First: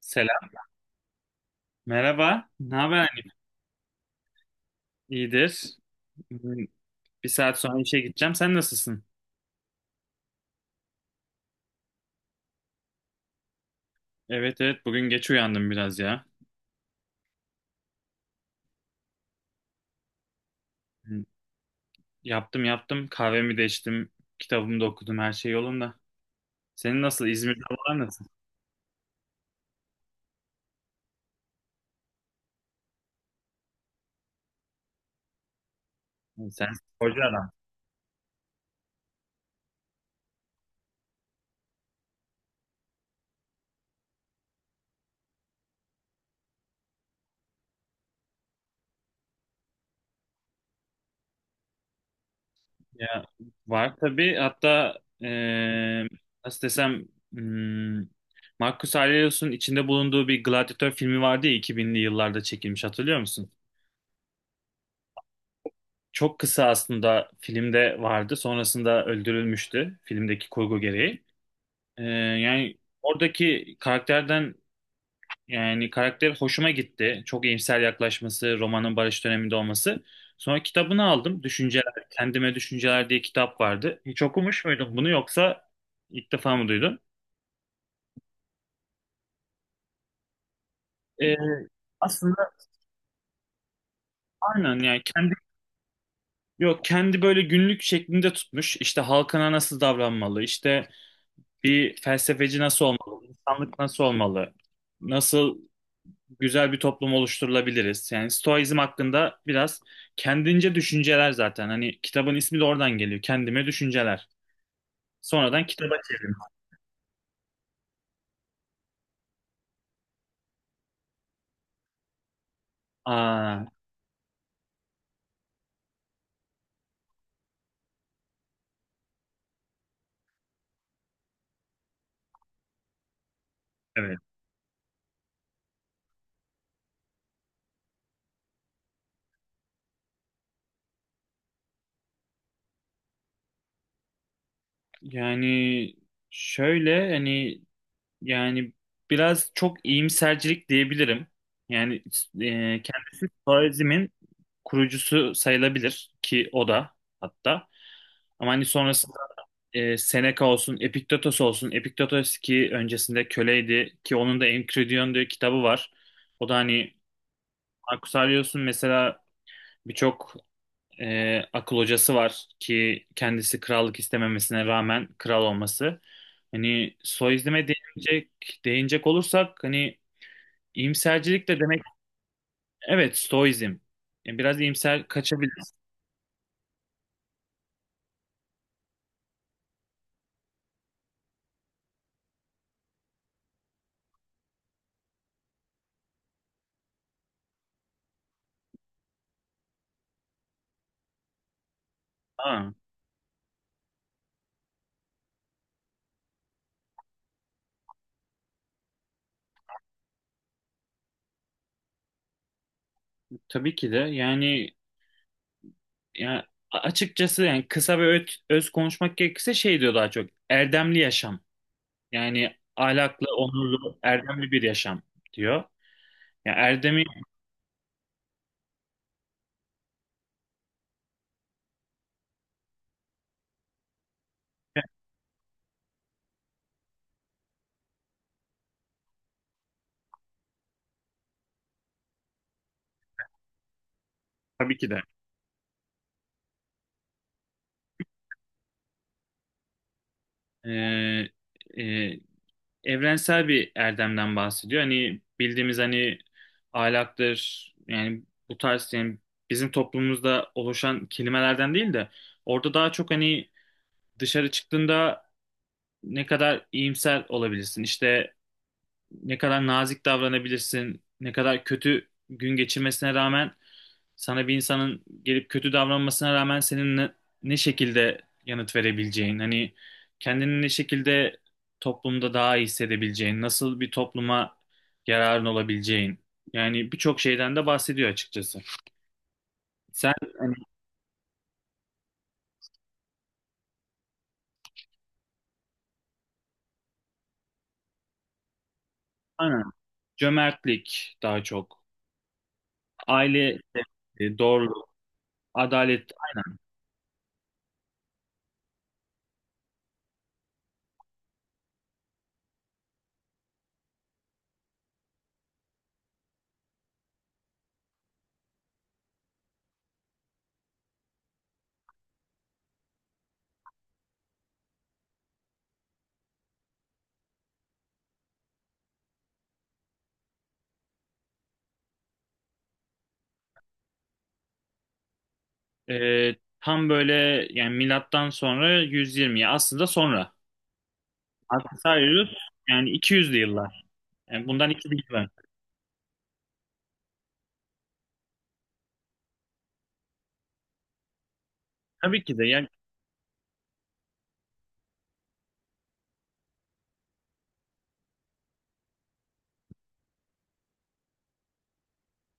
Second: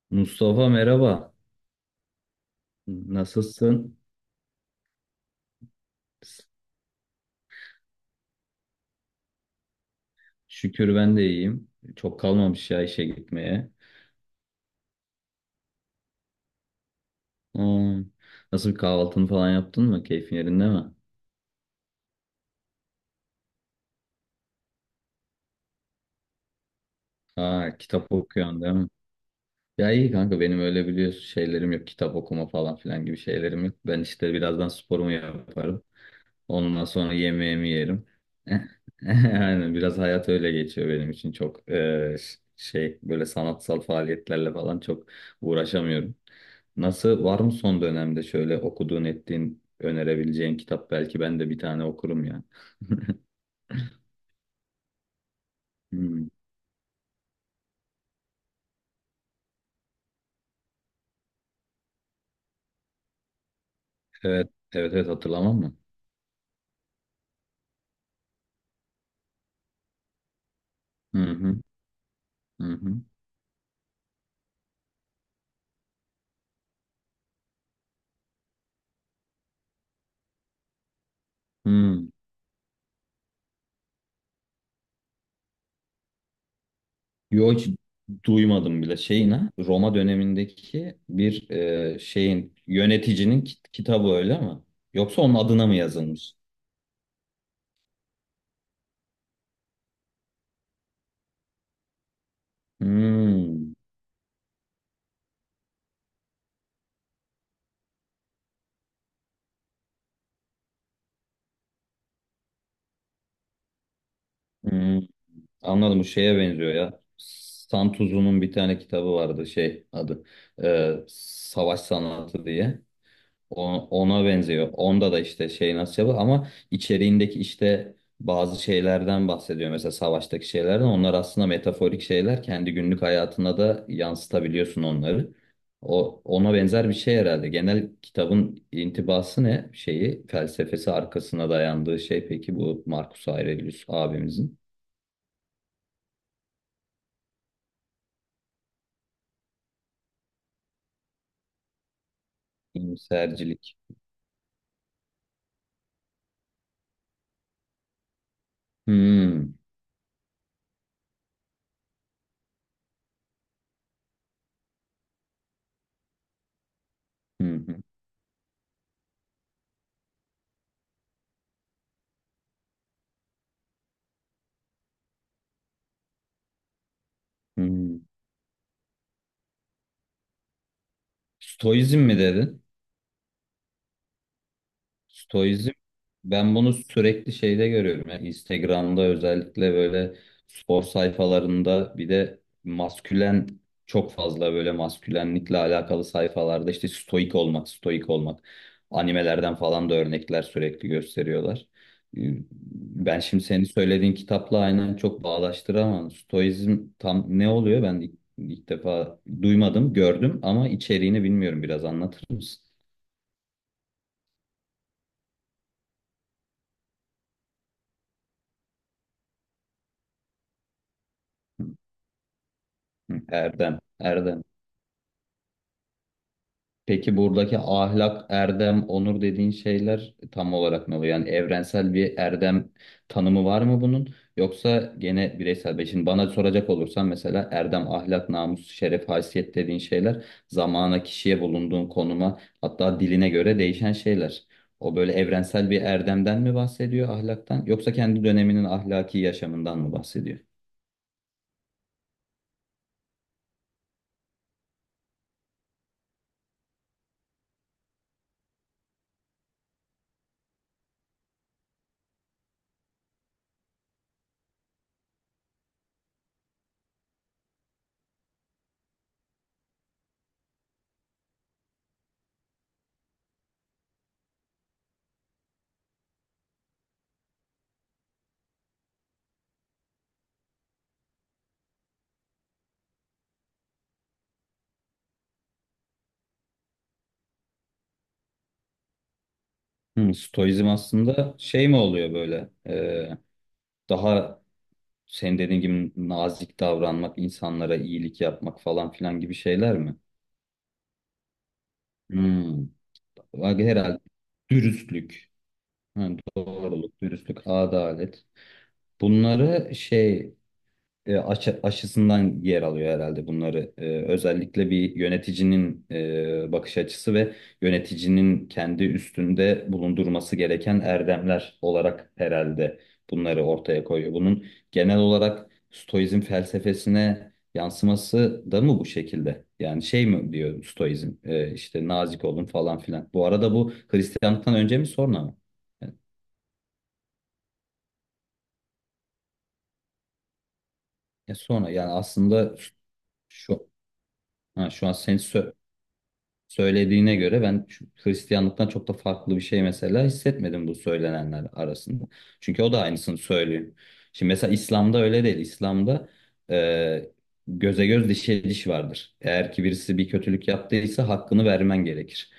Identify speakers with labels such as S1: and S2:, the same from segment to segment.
S1: Selam.
S2: Mustafa merhaba.
S1: Merhaba. Ne haber, annem?
S2: Nasılsın?
S1: İyidir. Bugün bir saat sonra işe gideceğim. Sen nasılsın?
S2: Şükür ben de iyiyim. Çok kalmamış ya işe gitmeye.
S1: Evet, evet, bugün geç uyandım biraz ya.
S2: Hmm. Nasıl bir kahvaltını falan yaptın mı? Keyfin yerinde mi?
S1: Hı. Yaptım, yaptım. Kahvemi de içtim. Kitabımı da okudum. Her şey yolunda. Senin nasıl? İzmir'de
S2: Ha,
S1: havalar
S2: kitap
S1: nasıl?
S2: okuyorsun değil mi? Ya iyi kanka, benim öyle biliyorsun şeylerim yok. Kitap okuma falan filan gibi şeylerim yok. Ben işte birazdan sporumu yaparım.
S1: Hı. Sen
S2: Ondan sonra
S1: sporcu adam.
S2: yemeğimi yerim. Aynen, biraz hayat öyle geçiyor benim için. Çok şey, böyle sanatsal faaliyetlerle falan çok uğraşamıyorum. Nasıl, var mı son dönemde şöyle okuduğun ettiğin önerebileceğin kitap? Belki ben de bir tane okurum ya.
S1: Ya, var tabii. Hatta
S2: Hmm.
S1: nasıl desem, hmm, Marcus Aurelius'un içinde bulunduğu bir gladyatör filmi vardı ya, 2000'li yıllarda çekilmiş. Hatırlıyor musun?
S2: Evet evet evet, hatırlamam mı?
S1: Çok kısa aslında filmde vardı. Sonrasında öldürülmüştü, filmdeki kurgu
S2: Hı
S1: gereği.
S2: hı
S1: Ee,
S2: hı
S1: yani
S2: hı.
S1: oradaki karakterden, yani karakter hoşuma gitti. Çok iyimser yaklaşması, romanın barış döneminde olması. Sonra kitabını aldım. Düşünceler,
S2: Hmm.
S1: Kendime Düşünceler diye kitap vardı. Hiç okumuş muydun bunu, yoksa ilk defa mı duydun?
S2: Yo, hiç duymadım bile. Şeyin ha, Roma dönemindeki
S1: Ee,
S2: bir
S1: aslında
S2: şeyin, yöneticinin kitabı öyle mi?
S1: aynen, yani
S2: Yoksa
S1: kendi,
S2: onun adına mı yazılmış?
S1: yok, kendi böyle günlük şeklinde tutmuş. İşte halkına nasıl davranmalı, işte bir felsefeci nasıl olmalı?
S2: Hmm,
S1: İnsanlık nasıl olmalı? Nasıl güzel bir toplum oluşturulabiliriz? Yani Stoizm hakkında biraz kendince düşünceler zaten. Hani kitabın ismi de oradan geliyor. Kendime düşünceler.
S2: hmm.
S1: Sonradan kitaba
S2: Anladım. Bu
S1: çevrim.
S2: şeye benziyor ya. Santuzu'nun bir tane kitabı vardı, şey adı, Savaş Sanatı diye.
S1: Aa,
S2: Ona benziyor. Onda da işte şey nasıl yapıyor, ama içeriğindeki işte bazı şeylerden bahsediyor. Mesela savaştaki şeylerden. Onlar aslında metaforik şeyler. Kendi günlük hayatına da
S1: evet.
S2: yansıtabiliyorsun onları. Ona benzer bir şey herhalde. Genel kitabın intibası ne? Şeyi, felsefesi, arkasına dayandığı şey peki bu Marcus Aurelius abimizin.
S1: Yani şöyle hani, yani biraz çok iyimsercilik diyebilirim. Yani kendisi
S2: İyimsercilik.
S1: Stoizm'in kurucusu sayılabilir ki o da, hatta. Ama hani sonrasında
S2: Hmm.
S1: Seneca olsun, Epiktetos olsun. Epiktetos ki öncesinde köleydi, ki onun da Enchiridion diye kitabı var. O da hani
S2: Hı hı.
S1: Marcus Aurelius'un mesela birçok akıl hocası var ki kendisi krallık istememesine rağmen kral olması. Hani Stoizm'e
S2: Hı.
S1: değinecek olursak hani iyimsercilik de demek,
S2: Stoizm mi dedin?
S1: evet, Stoizm. Yani biraz iyimser
S2: Stoizm,
S1: kaçabiliriz.
S2: ben bunu sürekli şeyde görüyorum. Yani Instagram'da, özellikle böyle spor sayfalarında, bir de maskülen, çok fazla böyle maskülenlikle alakalı sayfalarda, işte stoik olmak, stoik olmak. Animelerden falan da örnekler sürekli gösteriyorlar. Ee,
S1: Ha,
S2: Ben şimdi senin söylediğin kitapla aynen çok bağdaştıramam. Stoizm tam ne oluyor? Ben ilk defa duymadım, gördüm ama içeriğini bilmiyorum. Biraz anlatır mısın?
S1: tabii ki de yani. Yani açıkçası, yani kısa ve öz konuşmak gerekirse şey diyor daha çok. Erdemli yaşam. Yani
S2: Hı.
S1: ahlaklı,
S2: Erdem,
S1: onurlu,
S2: erdem.
S1: erdemli bir yaşam diyor. Yani erdemi,
S2: Peki buradaki ahlak, erdem, onur dediğin şeyler tam olarak ne oluyor? Yani evrensel bir erdem tanımı var mı bunun? Yoksa gene bireysel bir. Şimdi bana soracak olursan mesela erdem, ahlak, namus, şeref, haysiyet dediğin şeyler zamana, kişiye, bulunduğun konuma, hatta diline göre değişen şeyler.
S1: tabii ki
S2: O
S1: de,
S2: böyle evrensel bir erdemden mi bahsediyor, ahlaktan, yoksa kendi döneminin ahlaki yaşamından mı bahsediyor?
S1: e, e, evrensel bir erdemden bahsediyor. Hani bildiğimiz, hani ahlaktır yani, bu tarz, yani bizim toplumumuzda oluşan kelimelerden değil de, orada daha çok hani dışarı çıktığında ne kadar iyimser olabilirsin. İşte ne kadar nazik davranabilirsin, ne kadar kötü gün geçirmesine rağmen, sana bir insanın gelip kötü davranmasına rağmen senin ne şekilde yanıt verebileceğin, hani kendini ne şekilde toplumda daha iyi hissedebileceğin, nasıl bir topluma yararın olabileceğin. Yani birçok şeyden de bahsediyor açıkçası. Sen, hani
S2: Stoizm aslında şey mi oluyor böyle? Daha senin dediğin gibi nazik davranmak, insanlara iyilik yapmak falan filan gibi
S1: aynen,
S2: şeyler mi?
S1: cömertlik daha çok,
S2: Hmm.
S1: aile
S2: Bak, herhalde
S1: sevgisi, doğruluk,
S2: dürüstlük, ha,
S1: adalet.
S2: doğruluk, dürüstlük, adalet. Bunları şey, aşısından yer alıyor herhalde bunları. Özellikle bir yöneticinin bakış açısı ve yöneticinin kendi üstünde bulundurması gereken erdemler olarak herhalde bunları ortaya koyuyor. Bunun genel olarak Stoizm felsefesine yansıması da mı bu şekilde? Yani şey mi diyor Stoizm? E, işte nazik olun falan filan. Bu arada bu Hristiyanlıktan önce mi, sonra mı?
S1: Tam böyle yani, milattan sonra 120, ya aslında sonra.
S2: Sonra
S1: Aslında
S2: yani,
S1: sayıyoruz
S2: aslında
S1: yani 200'lü
S2: şu,
S1: yıllar. Yani
S2: ha,
S1: bundan
S2: şu an
S1: 2000 yıl
S2: sen
S1: önce.
S2: söylediğine göre ben Hristiyanlıktan çok da farklı bir şey mesela hissetmedim bu söylenenler arasında.
S1: Tabii ki de
S2: Çünkü
S1: yani.
S2: o da aynısını söylüyor. Şimdi mesela İslam'da öyle değil. İslam'da e, göze göz, dişe diş vardır. Eğer ki birisi bir kötülük yaptıysa hakkını vermen gerekir.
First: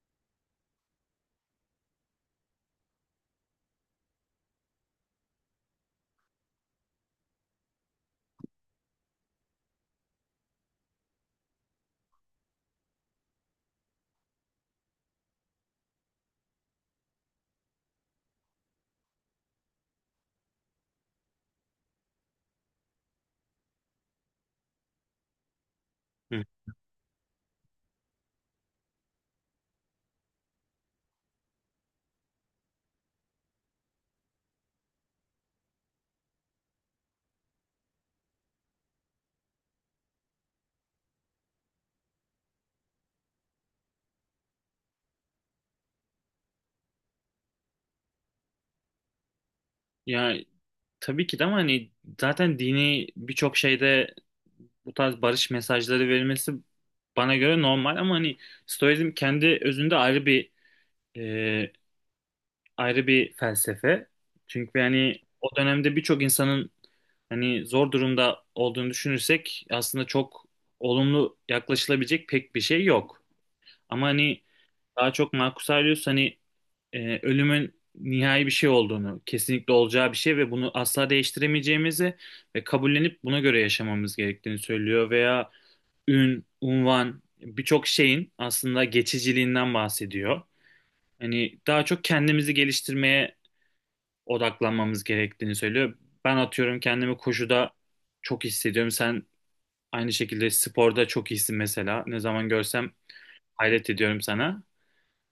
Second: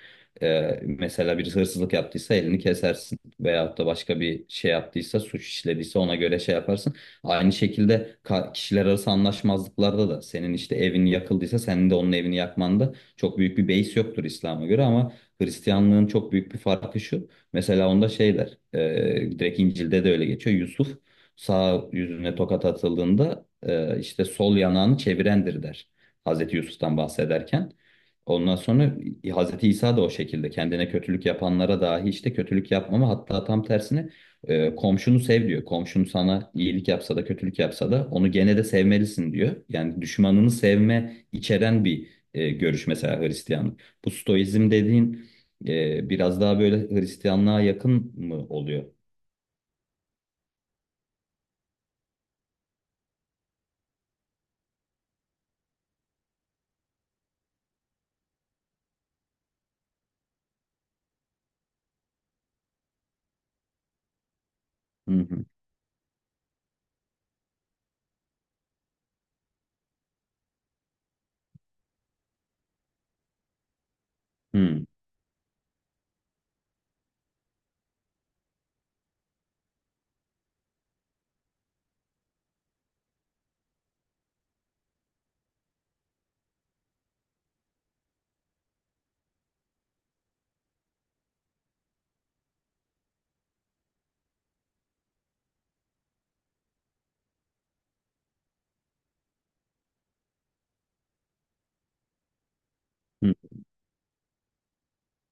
S2: Mesela birisi hırsızlık yaptıysa elini kesersin. Veyahut da başka bir şey yaptıysa, suç işlediyse ona göre şey yaparsın. Aynı şekilde kişiler arası anlaşmazlıklarda da, senin işte evin yakıldıysa senin de onun evini yakmanda çok büyük bir base yoktur İslam'a göre. Ama Hristiyanlığın çok büyük bir farkı şu. Mesela onda şeyler, direkt İncil'de de öyle geçiyor. Yusuf sağ yüzüne tokat atıldığında işte sol yanağını çevirendir, der.
S1: Hı.
S2: Hazreti Yusuf'tan bahsederken. Ondan sonra Hazreti İsa da o şekilde kendine kötülük yapanlara dahi işte kötülük yapmama, hatta tam tersine komşunu sev diyor. Komşun sana iyilik yapsa da kötülük yapsa da onu gene de sevmelisin diyor. Yani düşmanını sevme içeren bir görüş mesela Hristiyanlık. Bu Stoizm dediğin biraz daha böyle Hristiyanlığa yakın mı oluyor?
S1: Ya, tabii ki de, ama hani zaten dini birçok şeyde bu tarz barış mesajları verilmesi bana göre normal, ama hani Stoizm kendi özünde bir ayrı bir felsefe. Çünkü
S2: Hı
S1: yani
S2: hı.
S1: o dönemde birçok insanın hani zor durumda olduğunu düşünürsek, aslında çok olumlu yaklaşılabilecek pek bir şey yok. Ama hani
S2: Hı hı.
S1: daha çok Marcus Aurelius hani ölümün nihai bir şey olduğunu, kesinlikle olacağı bir şey ve bunu asla değiştiremeyeceğimizi ve kabullenip buna göre yaşamamız gerektiğini söylüyor, veya unvan, birçok şeyin aslında geçiciliğinden bahsediyor. Hani daha çok kendimizi geliştirmeye odaklanmamız gerektiğini söylüyor. Ben atıyorum, kendimi koşuda çok hissediyorum. Sen aynı şekilde sporda çok iyisin mesela. Ne zaman görsem hayret ediyorum sana.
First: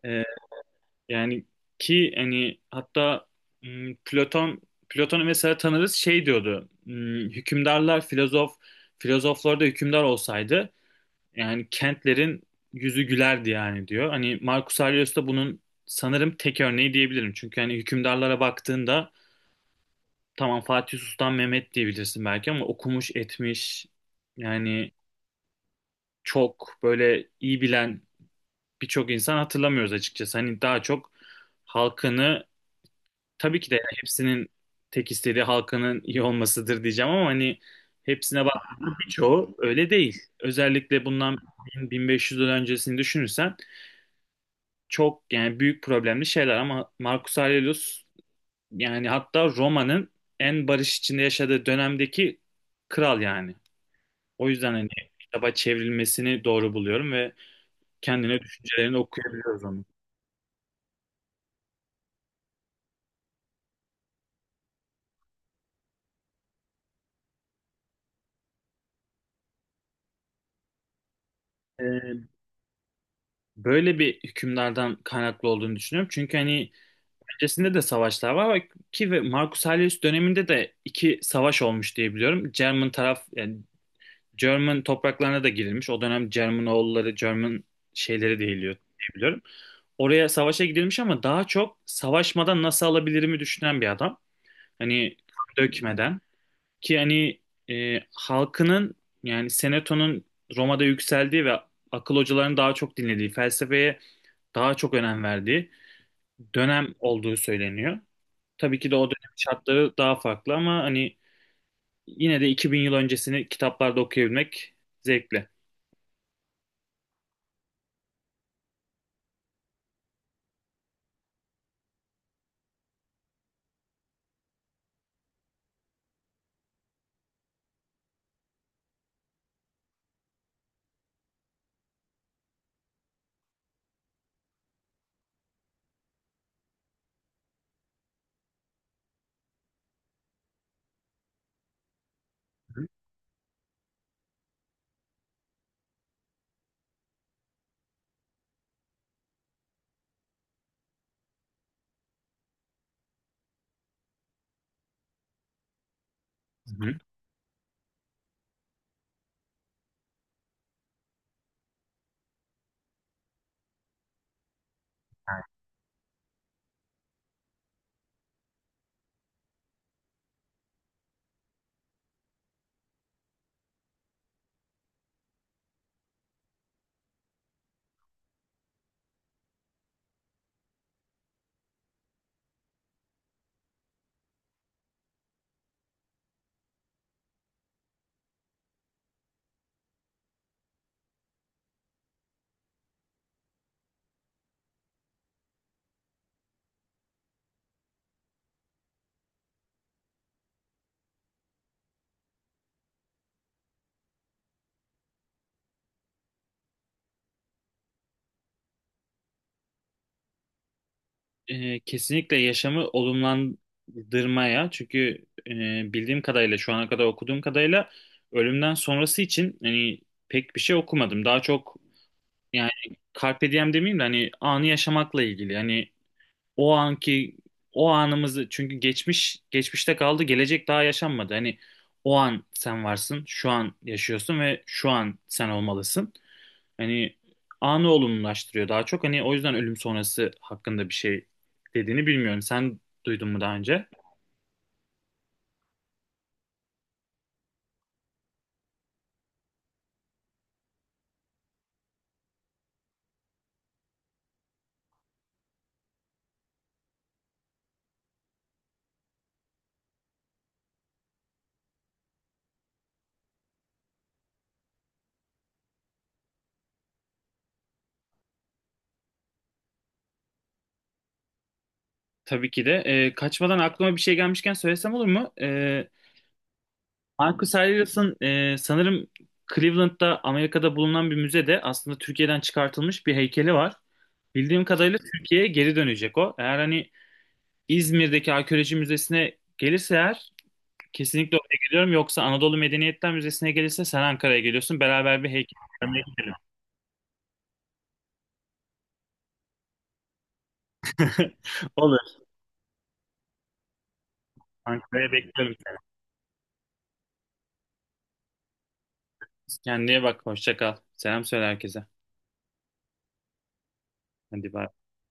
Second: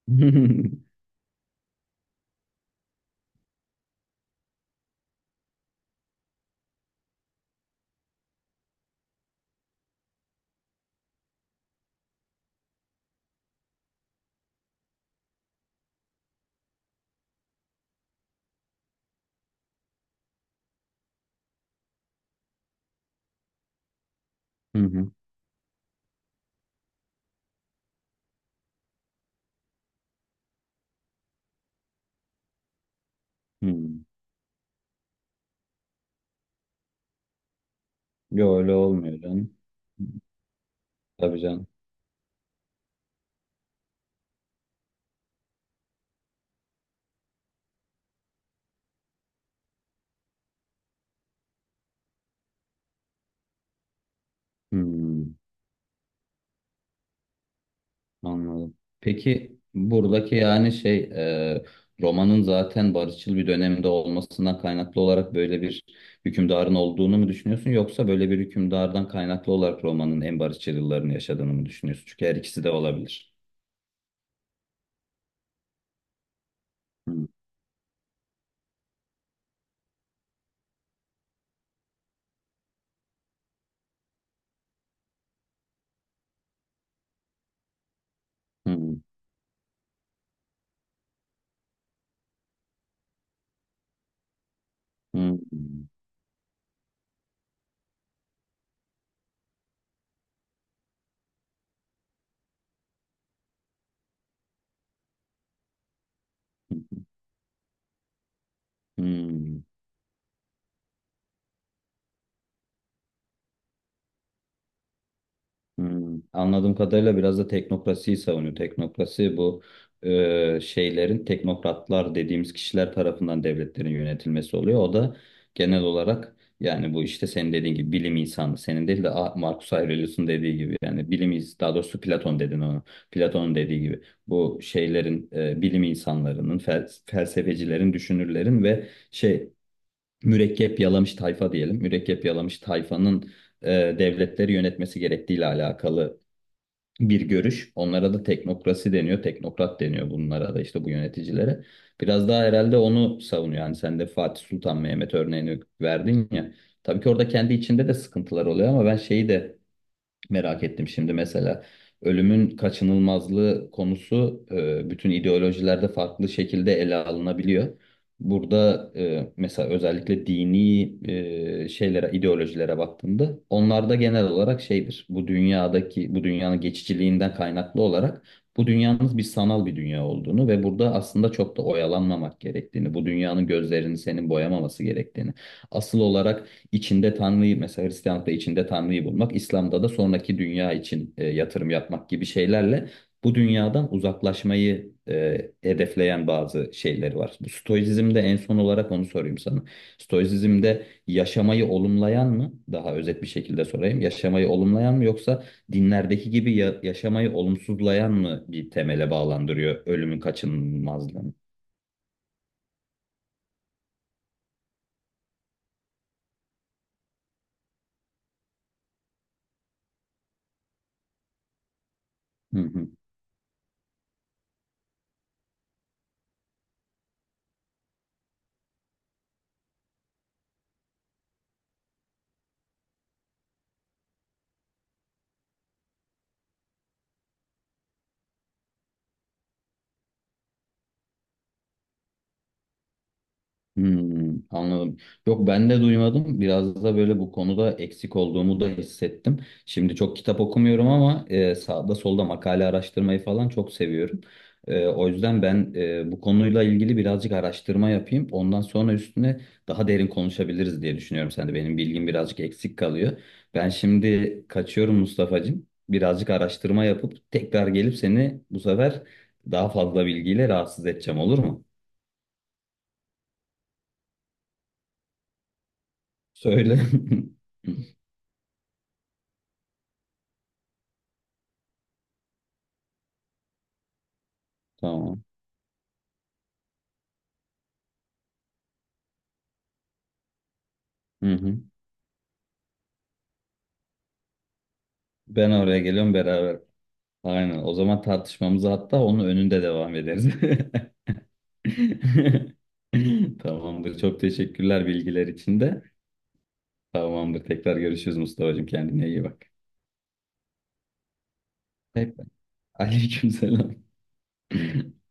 S1: Ee, yani, ki hani hatta m, Platon Platon'u mesela tanırız, şey diyordu. Hükümdarlar filozof, filozoflar da hükümdar olsaydı, yani kentlerin yüzü gülerdi yani diyor. Hani Marcus Aurelius da bunun sanırım tek örneği diyebilirim. Çünkü hani hükümdarlara baktığında, tamam Fatih Sultan Mehmet diyebilirsin belki, ama okumuş etmiş
S2: Hı
S1: yani
S2: hı.
S1: çok böyle iyi bilen birçok insan hatırlamıyoruz açıkçası. Hani daha çok halkını, tabii
S2: Hı.
S1: ki de yani hepsinin tek istediği halkının iyi olmasıdır diyeceğim ama hani hepsine bak
S2: Yo, öyle olmuyor
S1: birçoğu
S2: canım.
S1: öyle değil. Özellikle bundan
S2: Tabii canım.
S1: 1500 yıl öncesini düşünürsen çok yani büyük problemli şeyler, ama Marcus Aurelius, yani hatta Roma'nın en barış içinde yaşadığı dönemdeki kral yani. O yüzden hani
S2: Hmm,
S1: kitaba çevrilmesini doğru buluyorum ve kendine
S2: anladım.
S1: düşüncelerini
S2: Peki
S1: okuyabiliyoruz onu.
S2: buradaki yani şey, e, romanın zaten barışçıl bir dönemde olmasından kaynaklı olarak böyle bir hükümdarın olduğunu mu düşünüyorsun, yoksa böyle bir hükümdardan kaynaklı olarak romanın en barışçıl yıllarını yaşadığını mı düşünüyorsun? Çünkü
S1: Ee,
S2: her ikisi de olabilir.
S1: böyle bir hükümdardan kaynaklı olduğunu düşünüyorum. Çünkü hani öncesinde de savaşlar var ki ve Marcus Aurelius döneminde de iki savaş olmuş diye biliyorum. German taraf, yani German topraklarına da girilmiş. O dönem German oğulları, German şeyleri değiliyor
S2: Hmm,
S1: diye biliyorum. Oraya savaşa gidilmiş, ama daha çok savaşmadan nasıl alabilirimi düşünen bir adam. Hani kan
S2: hmm,
S1: dökmeden. Ki hani halkının, yani Seneto'nun Roma'da yükseldiği ve akıl hocalarının daha çok dinlediği, felsefeye daha çok önem verdiği dönem
S2: hmm,
S1: olduğu söyleniyor. Tabii ki de o dönem
S2: hmm.
S1: şartları daha farklı, ama hani yine de 2000 yıl öncesini kitaplarda okuyabilmek zevkli.
S2: Hmm. Anladığım kadarıyla biraz da teknokrasiyi savunuyor. Teknokrasi, bu şeylerin, teknokratlar dediğimiz kişiler tarafından devletlerin yönetilmesi oluyor. O da genel olarak yani bu, işte senin dediğin gibi bilim insanı, senin değil de Marcus Aurelius'un dediği gibi, yani bilim daha doğrusu Platon, dedin onu. Platon'un dediği gibi bu şeylerin, bilim insanlarının, felsefecilerin, düşünürlerin ve şey, mürekkep yalamış tayfa diyelim, mürekkep yalamış
S1: Hı
S2: tayfanın devletleri yönetmesi gerektiğiyle alakalı bir görüş. Onlara da teknokrasi deniyor, teknokrat deniyor bunlara da, işte bu yöneticilere. Biraz daha herhalde onu savunuyor. Yani sen de Fatih Sultan Mehmet örneğini verdin ya.
S1: hı.
S2: Tabii ki orada kendi içinde de sıkıntılar oluyor, ama ben şeyi de merak ettim şimdi mesela. Ölümün kaçınılmazlığı konusu bütün ideolojilerde farklı şekilde ele alınabiliyor. Burada mesela özellikle dini şeylere, ideolojilere baktığında onlarda genel olarak şeydir. Bu dünyadaki, bu dünyanın geçiciliğinden kaynaklı olarak bu dünyanın bir sanal bir dünya olduğunu ve burada aslında çok da oyalanmamak gerektiğini, bu dünyanın gözlerini senin boyamaması gerektiğini, asıl olarak içinde Tanrı'yı, mesela Hristiyanlıkta içinde Tanrı'yı bulmak, İslam'da da sonraki dünya için yatırım yapmak gibi şeylerle bu dünyadan uzaklaşmayı hedefleyen bazı şeyleri var. Bu Stoizm'de en son olarak onu sorayım sana. Stoizm'de yaşamayı olumlayan mı? Daha özet bir şekilde sorayım. Yaşamayı olumlayan mı, yoksa dinlerdeki gibi yaşamayı olumsuzlayan mı bir temele bağlandırıyor ölümün kaçınılmazlığını?
S1: Kesinlikle yaşamı olumlandırmaya, çünkü bildiğim kadarıyla, şu ana kadar okuduğum kadarıyla, ölümden sonrası için hani pek bir şey okumadım. Daha çok,
S2: Hı
S1: yani
S2: hı.
S1: carpe diem demeyeyim de hani anı yaşamakla ilgili. Hani o anki o anımızı, çünkü geçmiş geçmişte kaldı, gelecek daha yaşanmadı. Hani o an sen varsın, şu an yaşıyorsun ve şu an sen olmalısın. Hani anı olumlulaştırıyor daha çok. Hani o yüzden ölüm sonrası hakkında bir şey dediğini bilmiyorum. Sen duydun mu daha önce?
S2: Anladım. Yok, ben de duymadım. Biraz da böyle bu konuda eksik olduğumu da hissettim. Şimdi çok kitap okumuyorum ama sağda solda makale araştırmayı falan çok seviyorum. O yüzden ben bu konuyla ilgili birazcık araştırma yapayım. Ondan sonra üstüne daha derin konuşabiliriz diye düşünüyorum. Sen de, benim bilgim birazcık eksik kalıyor. Ben şimdi kaçıyorum Mustafa'cığım. Birazcık araştırma yapıp tekrar gelip seni bu sefer daha fazla bilgiyle rahatsız edeceğim, olur mu?
S1: Tabii ki de. Kaçmadan aklıma bir şey gelmişken söylesem olur mu?
S2: Söyle.
S1: Marcus Aurelius'ın sanırım Cleveland'da, Amerika'da bulunan bir müzede aslında Türkiye'den çıkartılmış bir heykeli var. Bildiğim kadarıyla
S2: Tamam.
S1: Türkiye'ye geri dönecek o. Eğer hani İzmir'deki arkeoloji müzesine gelirse eğer
S2: Hı
S1: kesinlikle oraya
S2: hı.
S1: geliyorum. Yoksa Anadolu Medeniyetler Müzesi'ne gelirse sen Ankara'ya geliyorsun. Beraber bir
S2: Ben
S1: heykel
S2: oraya
S1: görmeye
S2: geliyorum
S1: gidelim.
S2: beraber. Aynen. O zaman tartışmamızı hatta onun önünde devam ederiz.
S1: Olur.
S2: Tamamdır. Çok teşekkürler
S1: Ankara'ya
S2: bilgiler
S1: bekliyorum
S2: için
S1: seni.
S2: de. Tamamdır. Tekrar görüşürüz Mustafa'cığım. Kendine iyi bak.
S1: Kendine bak. Hoşça kal. Selam söyle herkese.
S2: Hep. Aleykümselam.
S1: Hadi bay.